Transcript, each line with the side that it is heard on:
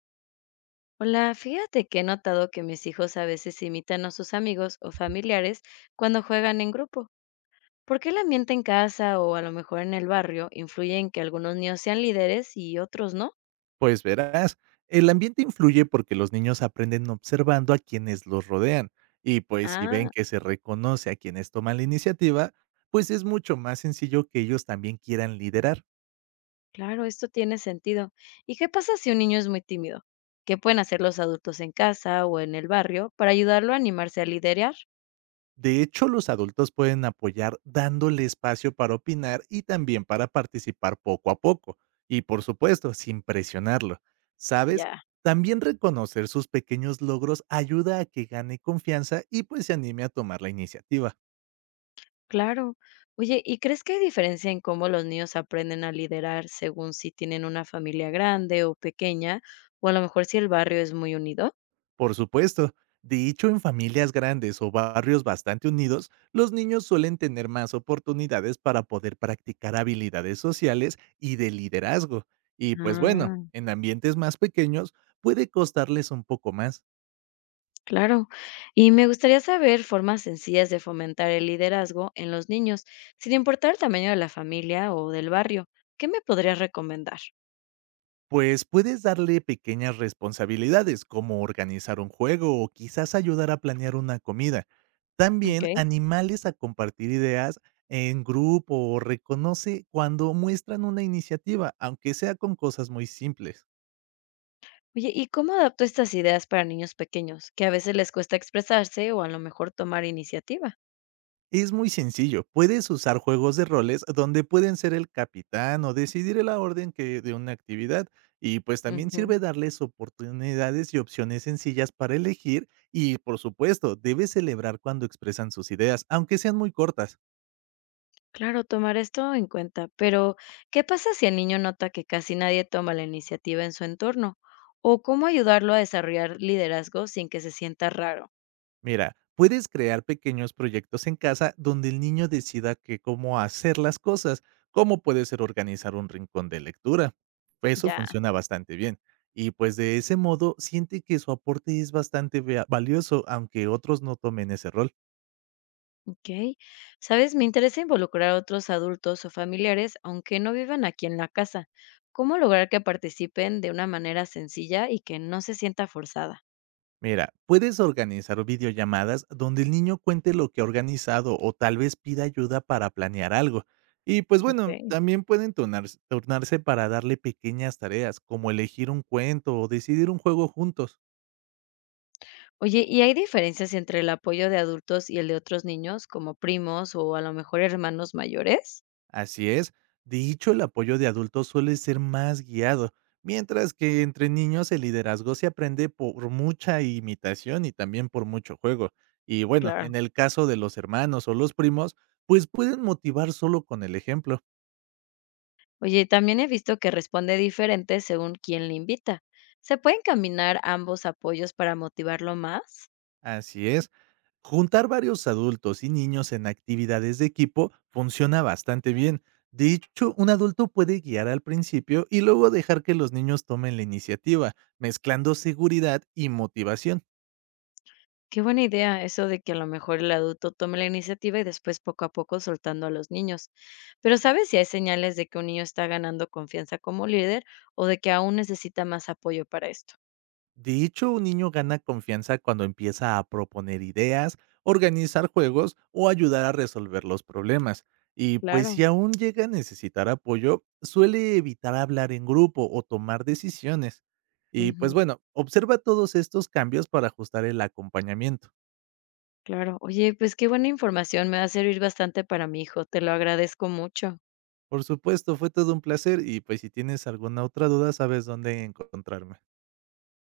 left: Hola, fíjate que he notado que mis hijos a veces imitan a sus amigos o familiares cuando juegan en grupo. ¿Por qué el ambiente en casa o a lo mejor en el barrio influye en que algunos niños sean líderes y otros no?
right: Pues verás, el ambiente influye porque los niños aprenden observando a quienes los rodean y pues si ven
left: Ah,
right: que se reconoce a quienes toman la iniciativa, pues es mucho más sencillo que ellos también quieran liderar.
left: claro, esto tiene sentido. ¿Y qué pasa si un niño es muy tímido? ¿Qué pueden hacer los adultos en casa o en el barrio para ayudarlo a animarse a liderar?
right: De hecho, los adultos pueden apoyar dándole espacio para opinar y también para participar poco a poco y por supuesto, sin presionarlo. ¿Sabes?
left: Ya.
right: También reconocer sus pequeños logros ayuda a que gane confianza y pues se anime a tomar la iniciativa.
left: Claro. Oye, ¿y crees que hay diferencia en cómo los niños aprenden a liderar según si tienen una familia grande o pequeña, o a lo mejor si el barrio es muy unido?
right: Por supuesto. De hecho, en familias grandes o barrios bastante unidos, los niños suelen tener más oportunidades para poder practicar habilidades sociales y de liderazgo. Y pues bueno,
left: Ah,
right: en ambientes más pequeños puede costarles un poco más,
left: claro. Y me gustaría saber formas sencillas de fomentar el liderazgo en los niños, sin importar el tamaño de la familia o del barrio. ¿Qué me podrías recomendar?
right: pues puedes darle pequeñas responsabilidades como organizar un juego o quizás ayudar a planear una comida. También
left: Ok.
right: animales a compartir ideas en grupo o reconoce cuando muestran una iniciativa, aunque sea con cosas muy simples.
left: Oye, ¿y cómo adapto estas ideas para niños pequeños, que a veces les cuesta expresarse o a lo mejor tomar iniciativa?
right: Es muy sencillo, puedes usar juegos de roles donde pueden ser el capitán o decidir la orden que de una actividad y pues también sirve darles oportunidades y opciones sencillas para elegir y por supuesto debes celebrar cuando expresan sus ideas, aunque sean muy cortas.
left: Claro, tomar esto en cuenta, pero ¿qué pasa si el niño nota que casi nadie toma la iniciativa en su entorno? ¿O cómo ayudarlo a desarrollar liderazgo sin que se sienta raro?
right: Mira, puedes crear pequeños proyectos en casa donde el niño decida que cómo hacer las cosas, como puede ser organizar un rincón de lectura. Eso
left: Ya,
right: funciona bastante bien. Y pues de ese modo siente que su aporte es bastante valioso, aunque otros no tomen ese rol.
left: ok. Sabes, me interesa involucrar a otros adultos o familiares, aunque no vivan aquí en la casa. ¿Cómo lograr que participen de una manera sencilla y que no se sienta forzada?
right: Mira, puedes organizar videollamadas donde el niño cuente lo que ha organizado o tal vez pida ayuda para planear algo. Y pues bueno,
left: Ok.
right: también pueden tornarse para darle pequeñas tareas, como elegir un cuento o decidir un juego juntos.
left: Oye, ¿y hay diferencias entre el apoyo de adultos y el de otros niños, como primos o a lo mejor hermanos mayores?
right: Así es, dicho el apoyo de adultos suele ser más guiado, mientras que entre niños el liderazgo se aprende por mucha imitación y también por mucho juego. Y bueno,
left: Claro.
right: en el caso de los hermanos o los primos, pues pueden motivar solo con el ejemplo.
left: Oye, también he visto que responde diferente según quién le invita. ¿Se pueden combinar ambos apoyos para motivarlo más?
right: Así es, juntar varios adultos y niños en actividades de equipo funciona bastante bien. De hecho, un adulto puede guiar al principio y luego dejar que los niños tomen la iniciativa, mezclando seguridad y motivación.
left: Qué buena idea eso de que a lo mejor el adulto tome la iniciativa y después poco a poco soltando a los niños. Pero ¿sabes si hay señales de que un niño está ganando confianza como líder o de que aún necesita más apoyo para esto?
right: De hecho, un niño gana confianza cuando empieza a proponer ideas, organizar juegos o ayudar a resolver los problemas. Y pues si
left: Claro.
right: aún llega a necesitar apoyo, suele evitar hablar en grupo o tomar decisiones. Y pues
left: Ujú,
right: bueno, observa todos estos cambios para ajustar el acompañamiento.
left: claro. Oye, pues qué buena información. Me va a servir bastante para mi hijo. Te lo agradezco mucho.
right: Por supuesto, fue todo un placer y pues si tienes alguna otra duda, sabes dónde encontrarme.